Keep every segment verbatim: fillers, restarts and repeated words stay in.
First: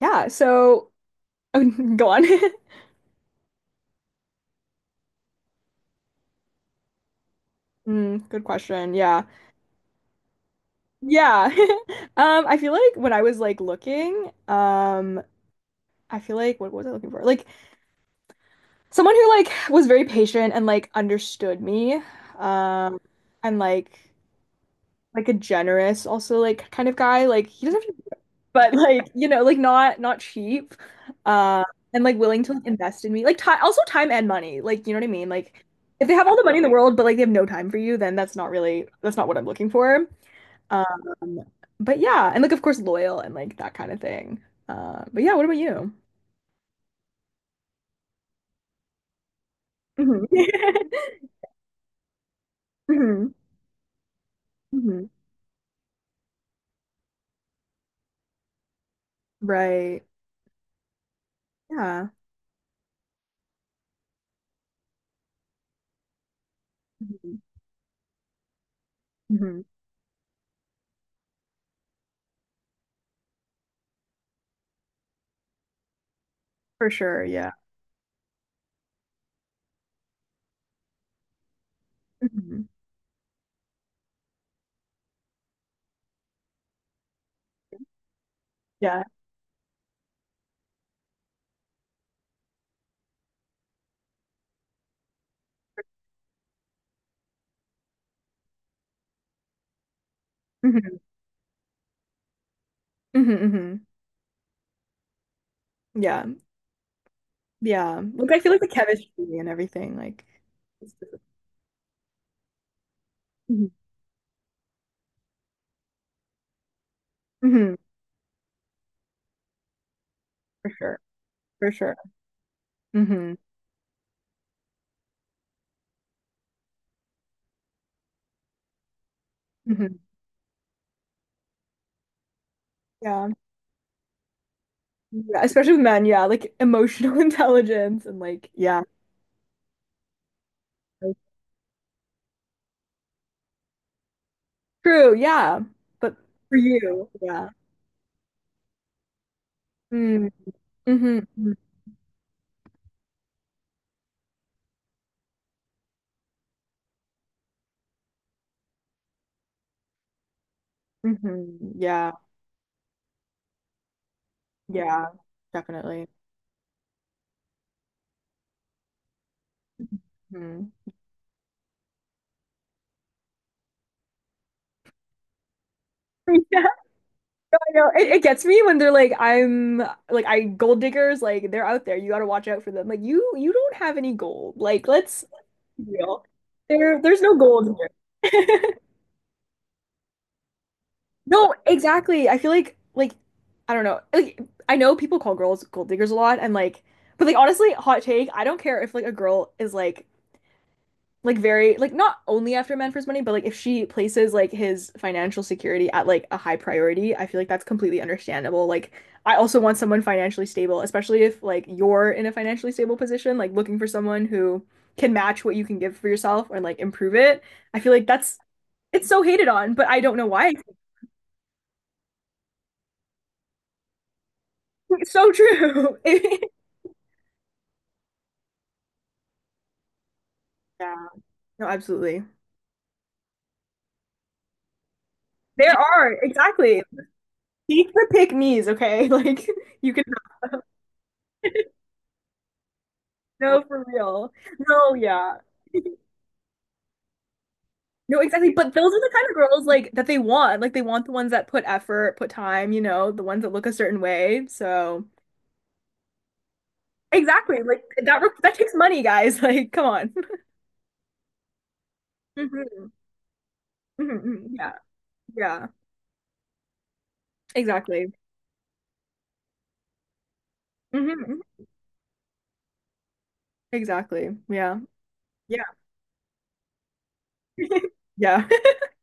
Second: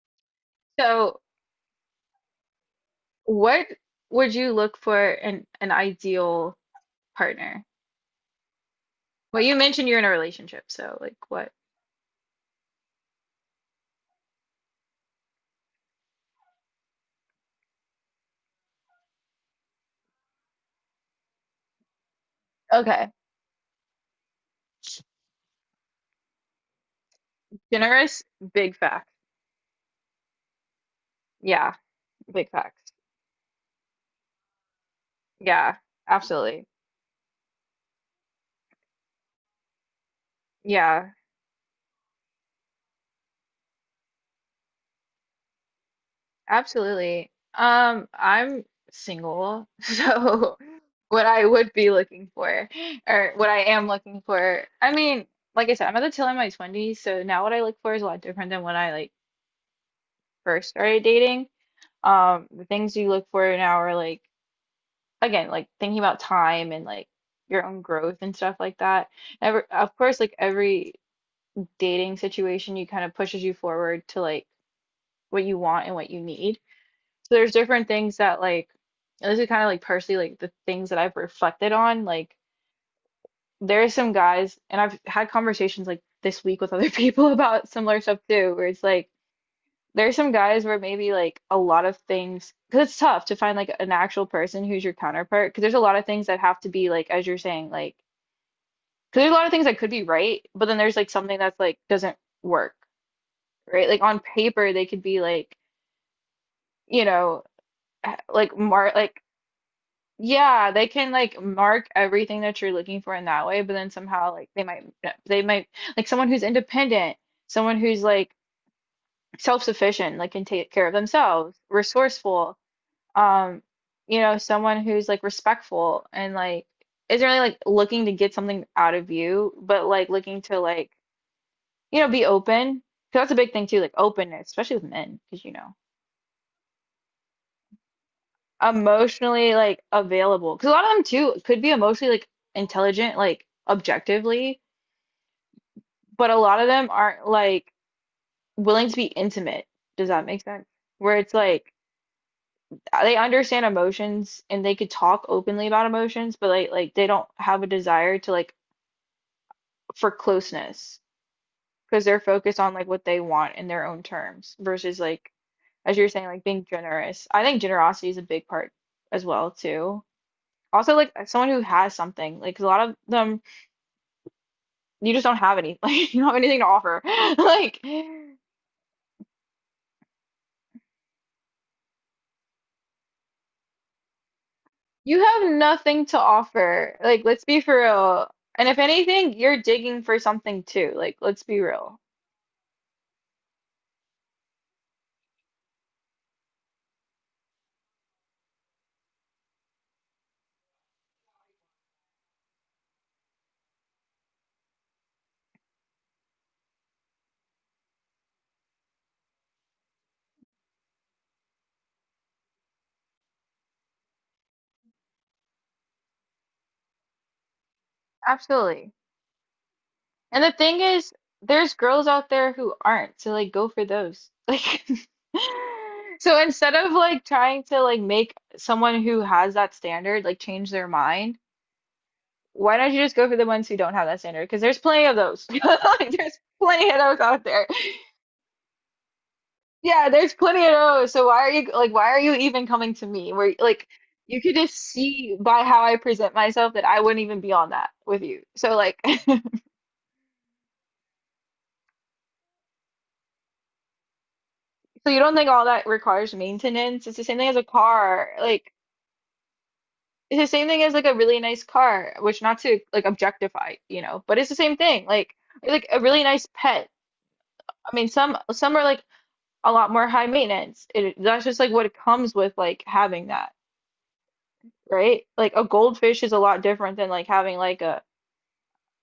Yeah, so So, oh, go on. what would you look for in an ideal partner? Mm, good question. Yeah. Well, you mentioned you're in a relationship, so like Yeah. what? Um, I feel like when I was like looking, um, I feel like what was I looking for? Like someone who like was very patient and like understood me. Um, Okay. and like like a generous also like kind of guy. Like he doesn't have to Generous, but big fact. like you know like not not cheap uh Yeah, and like willing big to like, facts. invest in me like time, also time and money, like you know what I mean like Yeah, if they have all the money in absolutely. the world but like they have no time for you, then that's not really that's not what I'm looking for. um Yeah, but yeah, and like of course loyal and like that kind of thing. Uh but yeah, what about you? absolutely. Um, I'm single, Mhm. so what I would be looking for, Mhm. or what I am looking for, I Mhm. mean, like I said, I'm at the tail end of my twenties, so now what I look for is a lot different than when I like Right. first started dating. Yeah. Um, the things you look for now are like again, like thinking about time and like Mhm. your own growth and stuff like that. Mhm. Ever, of course, like every dating situation, you kind of pushes you forward to like what you want and what you need. For sure. So Yeah. there's different things that like, and this is kind of like personally like the things that I've reflected on. Like Mhm. there are some guys, and I've had conversations like this week with other people about similar stuff too, where it's Yeah. like there's some guys where maybe like a lot of things, because it's tough to find like an actual person who's your counterpart, because there's a lot of things that have to be like, as you're saying, like, because there's a lot of things that could be right, but then there's Mhm. like something that's like doesn't work, Mhm. Mhm. right? Like on paper, they could be like, Yeah. you know, Yeah. eh, Like I feel like like the mark, like, chemistry and everything, like yeah, they it's can just- like mark everything that you're looking for in that way, mhm. but then somehow like they might, eh, they might, like someone who's independent, Mhm. someone who's like, self-sufficient, like can For take care of sure. themselves, For sure. resourceful, hmm um you know, someone who's like respectful and like isn't really like looking to get something out of you but hmm like looking to like, you know, be open. 'Cause yeah. that's a big thing too, like openness, especially with men, Yeah. because you Especially know, with men, yeah. Like emotional intelligence and like yeah. emotionally like available, because a lot of them Like, too could be emotionally like intelligent, like objectively, true, yeah. But but a for lot of them you, aren't yeah. like willing to be intimate. Does that Mm. make sense, where hmm it's like they understand emotions and they could talk openly about emotions but like like they don't have a desire to like for closeness hmm because yeah. they're focused on like what they want in their own terms versus Yeah. like, as Definitely. you're saying, like being generous. I think generosity is a big part as well too. Mhm. Also like someone who has something, like 'cause a lot of them you just don't have any, like you don't have anything Yeah. to offer. No, I Like know. It, it gets me when they're like, I'm like, I gold diggers, like they're out there. You gotta watch out for them. Like you you don't have any gold. Like you let's have nothing to real. offer. There, there's Like no let's be gold for real. here. And if anything, you're digging for something too. Like let's No, be real. exactly. I feel like like I don't know. Like I know people call girls gold diggers a lot and like but like honestly, hot take, I don't care if like a girl is like like very like not only after men for his money, but like if she places like his financial security at like a high priority, I feel like that's completely understandable. Like I also want someone financially stable, especially if like you're in a financially stable position, like looking for someone who can match what you can give for yourself and like improve it. I feel like that's Absolutely. it's so hated on, but I don't know And the why. thing is, there's girls out there who aren't, so like go for those. Like It's so true. so instead of like trying to like make someone who has that standard like change their Yeah. mind, No, absolutely. why don't you just go for the ones who don't have that standard? Because there's plenty of those. There Like are, there's exactly. plenty of those out there. Take the pick me's, okay? Like you can Yeah, there's plenty of those. So why are you like why are you even coming to me? Where no for like real. you could just No, yeah. see by how I present myself that I wouldn't even be on that No, with you. exactly. But So those like are the kind of girls like that they want. Like they want the ones that put effort, put time, you know, the ones that look a certain way. So so you don't think all that requires maintenance? It's the same thing as exactly. a Like that re car. that Like takes money, guys. Like, come on. it's the same thing as like a really nice car, which not to Mhm. like objectify, you Mhm, know, but it's the mhm. Yeah. same thing. Like Yeah. like a really nice pet. I mean, Exactly. some some are like a lot more high maintenance. It hmm that's just like what it comes with like having that, exactly. Yeah. right? Like Yeah. a goldfish is a lot different than like having like a Yeah.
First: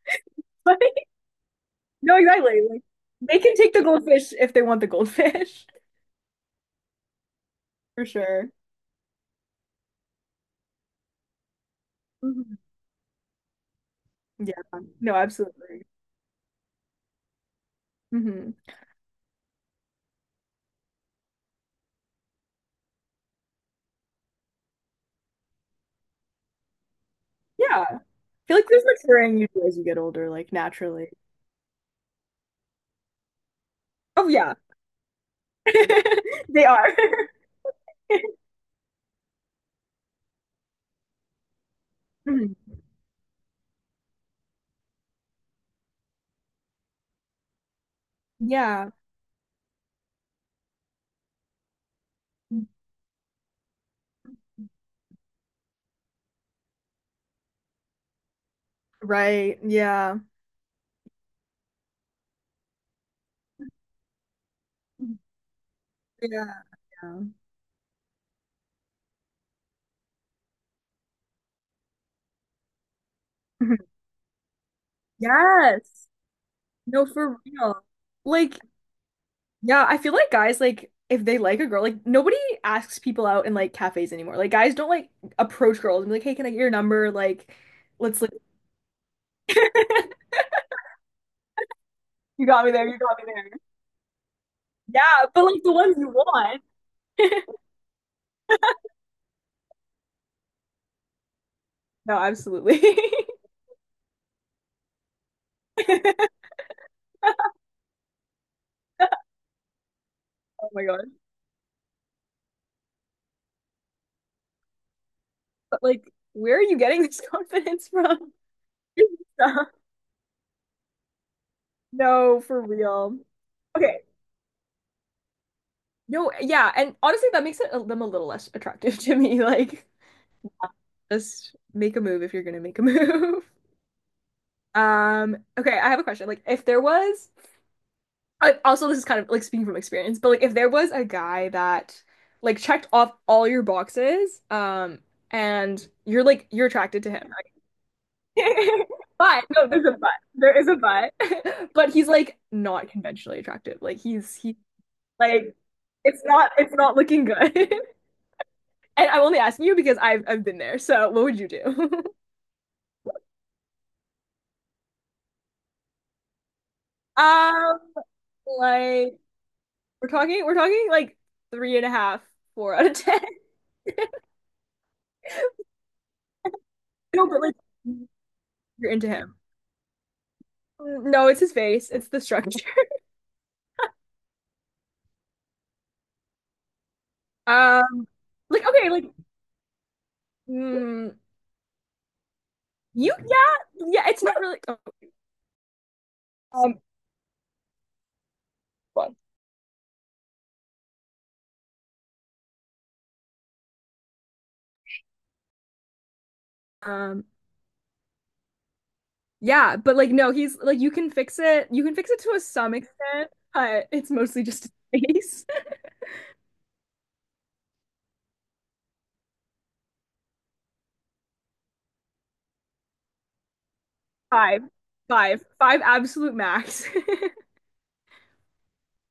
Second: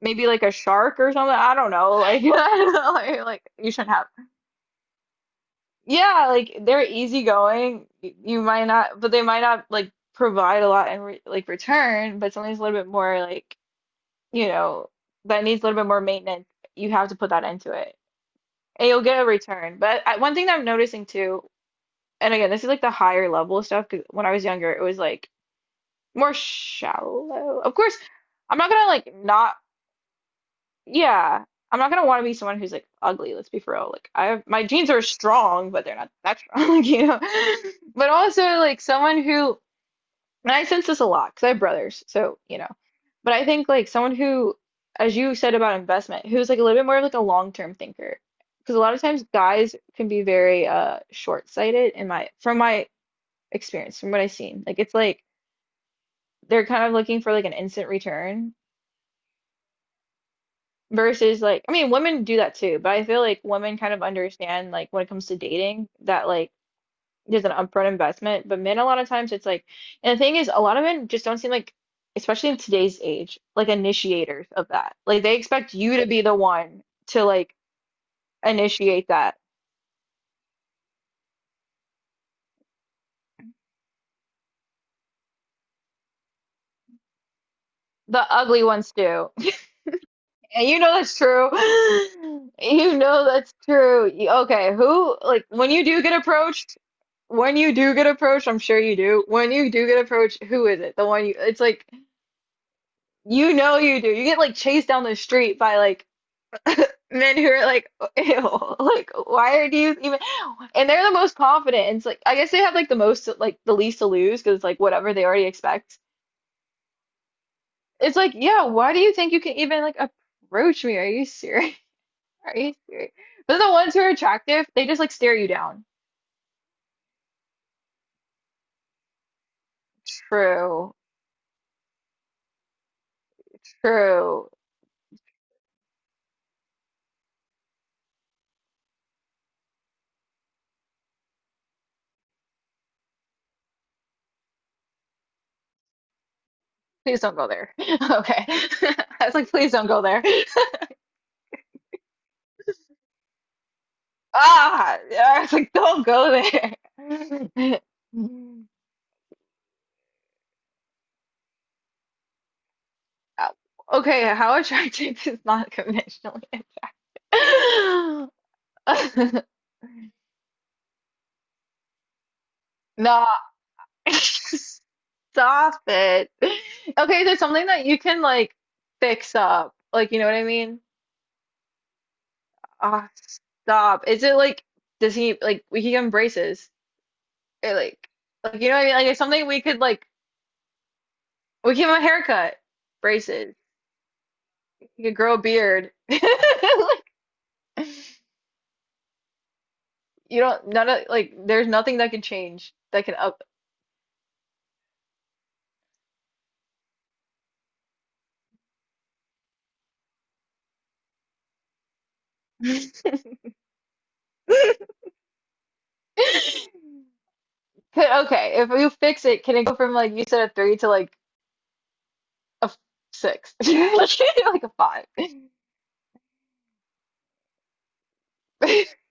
maybe like a shark Like, or something. I don't know. no, Like exactly. Like, like, they like can you take the shouldn't have. goldfish if they want the goldfish, Yeah, like they're easygoing. for y- You sure. might not, but they might not like provide a lot in re like return, but Mhm. something's a little bit more like, you Yeah. know, No, that needs a little absolutely. bit more maintenance. You have to put that into it hmm and you'll get a return. But I, one thing that I'm noticing too, and again, this is like the higher level stuff because when I was younger, it was like more shallow. Of Yeah. course, I feel I'm like not there's gonna like maturing you not. do as you get older, like naturally. Yeah, I'm not gonna want to be someone who's like ugly, let's be for real. Like I Oh have yeah. my genes are strong, but they're not that They strong, are. you know. But also like someone who, and I sense this a lot because I have brothers, so Mhm. you know. But I think like someone who, as you said about investment, who's like a little bit more of like a long-term thinker. Because a Yeah. lot of times guys can be very uh short-sighted in my from my experience, from what I've seen. Like it's like they're kind of looking for like an instant return Right. Yeah. versus like, I mean, women do that too, but I feel like women kind of understand like when it comes to dating that Yeah. like Yeah. there's an upfront investment, but men a lot of times it's like, and the thing is, a lot of men just don't seem like, especially in today's age, like initiators of that. Like they expect you to Yes. be the one No, to for like real. Like initiate that. yeah, I feel like guys like if they like a girl, like nobody asks people out in like cafes anymore. Like guys don't like approach girls and be like, "Hey, can I get your number?" Like, let's The like ugly ones do. And you know that's true. you got me there, You you got me know there. that's true. Y- Okay, Yeah, who, but like, like the when you ones do you get want. approached, when you do get approached, I'm sure you do. When you do get approached, who is it? The one you, it's like, No, absolutely. you know you do. You get, like, chased down the street by, like, men who are like, ew, like, why are you even, Oh my and God. they're the most confident. And it's like, I guess they have, like, the most, like, the least to lose because it's like whatever they already But expect. like, where are you getting this confidence It's from? like, yeah, why do you think you can even, like, approach me? Are you serious? No, Are for you serious? real. But the ones Okay. who are attractive, they just like stare you down. No, yeah, and honestly, that makes it, them a little less attractive to me. Like, True, just make a move if you're gonna make a move. true. Um, okay, I have a question. Like, if there was, I, also this is kind of like speaking from experience, but like if there was a guy that like checked off all your boxes, um, and you're like you're attracted to Please him, don't go there. Okay. right? I was But like, no, please there's don't a go but. there. There is a but. But he's like not conventionally attractive. Like he's he Ah, yeah, I was like like, don't it's go not it's not looking good. there. And I'm only asking you because I've I've been there. So what would you do? Uh, okay, how attractive is not conventionally Um, attractive? like we're talking, we're talking like three and a half, four out of ten. No, stop it. Okay, No, there's but like something that you can like you're into him. fix up. Like, you know what I mean? No, it's his face. It's the structure. Ah, stop. Is it like does he like we can give him braces? Or Um, like like like you know what I okay, mean? Like like it's something we could like mm, we give him a haircut, you, braces. yeah, yeah. It's not really. He could grow a beard. Um, Like you don't none of like there's nothing that can change that can up um, yeah, but like no, he's like you can fix it. You can fix it to a some could- extent, but it's mostly just his face. okay, if you fix it, can it go from like you said a three to like a f- six? Five, Like a five. five, five, absolute max.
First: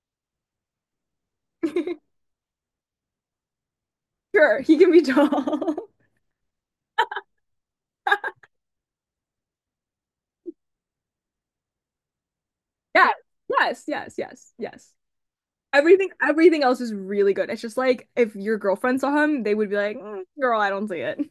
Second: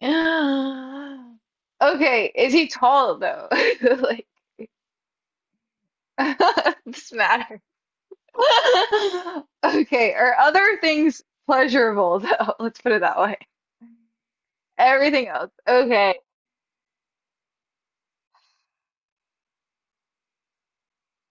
Okay, is he tall though? Like, Sure, he can be tall. this matters. Okay, are other things pleasurable though? Let's put it Yeah. that way. Yes, yes, yes, yes. Everything else. Everything Okay. everything else is really good. It's just like if your girlfriend saw him, they would be like, "Mm, Girl, I don't see it."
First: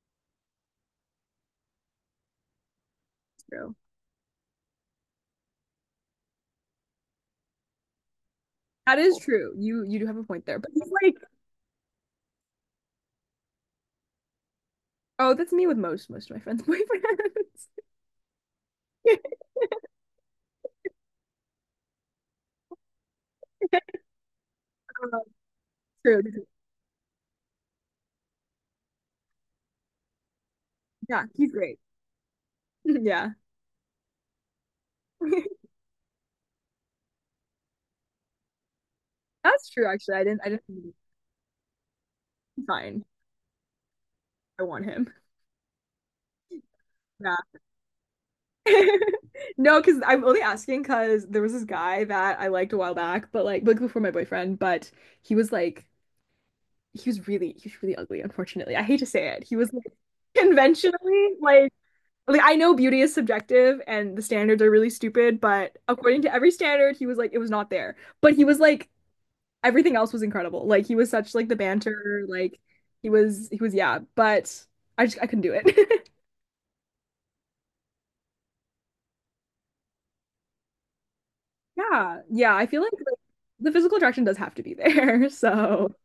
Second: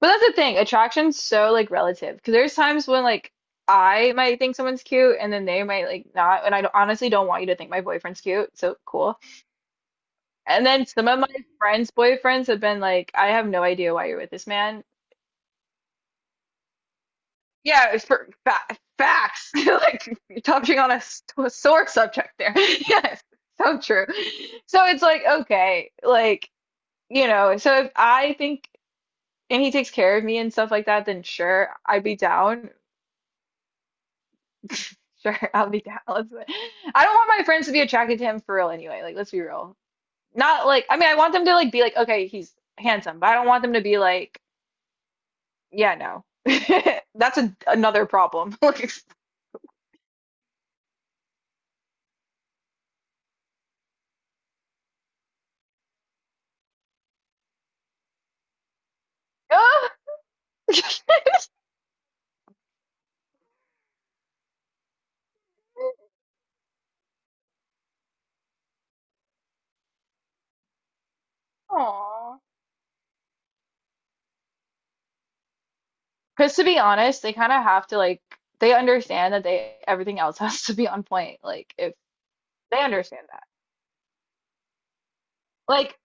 But that's the thing. Attraction's so like relative because there's times when like True. I might think someone's cute and then they might like not and I don't- honestly don't want you to think my boyfriend's cute. So That is cool. true. You you do have a point there. And But then it's some like, of my friends' boyfriends have been like, I have no idea why you're with this man. oh, that's me with most most of my friends' boyfriends. Yeah, it's for fa facts. Like you're touching on a, s- a sore subject there. Yes, so true. So it's Um, like, okay, true. like, you know, so if I think and he takes care of me and stuff like that, then Yeah, he's sure, great. I'd be down. Yeah. Sure, I'll be down. Let's do it. I don't want my friends to be attracted to him for real anyway. Like, let's be That's real. true actually. I didn't I Not like, didn't I mean, I want them to like be like, okay, he's fine. handsome, but I don't want them to be like, I want him. yeah, no. Yeah. That's a, another problem. Like, No, because I'm only asking because there was this guy that I liked a while back, but like, like before my boyfriend, but he was like he was really he was really ugly, unfortunately. I hate to say it. He was like ah! conventionally like like I know beauty is subjective and the standards are really stupid, but according to every standard, he was like it was not there. But he was like everything else was incredible. Like he was such like the banter, Aw. like he was he was yeah, but I just I couldn't do it. Because to be honest, they kind of have to like they understand that they everything else has to be on point. Like if Yeah. Yeah, I they feel like, like understand that. the physical attraction does have to be there. So Like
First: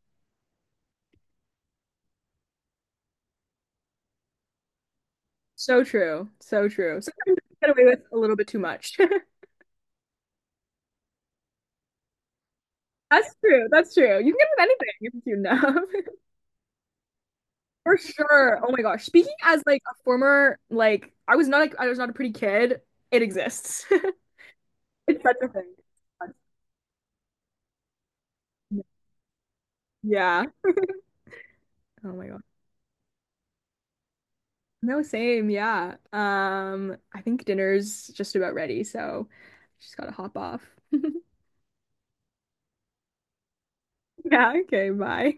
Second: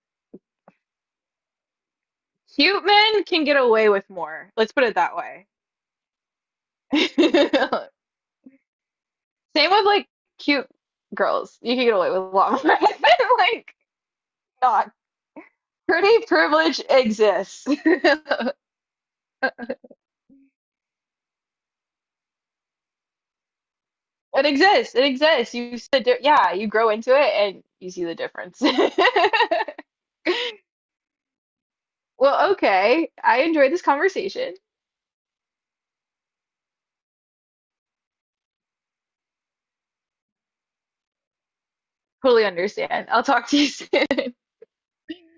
cute men can get away with more. Let's put it that way. so true. So true. Sometimes you get away with a little bit too much. Same with like cute girls. You can get away with a lot more That's true. like That's true. You can get away with anything not. if you're cute enough. Pretty privilege exists. For sure. Oh my gosh. Speaking as like a former like I was not like I was not a pretty kid. It exists. It exists. It It's such a exists. thing. You said yeah, you grow into it and you see the difference. Yeah. Oh my God. Well, okay. I enjoyed this conversation. No, same. Yeah. Um, I think dinner's just about ready, so just gotta hop off. Totally understand. I'll talk to you soon. Yeah, okay, bye.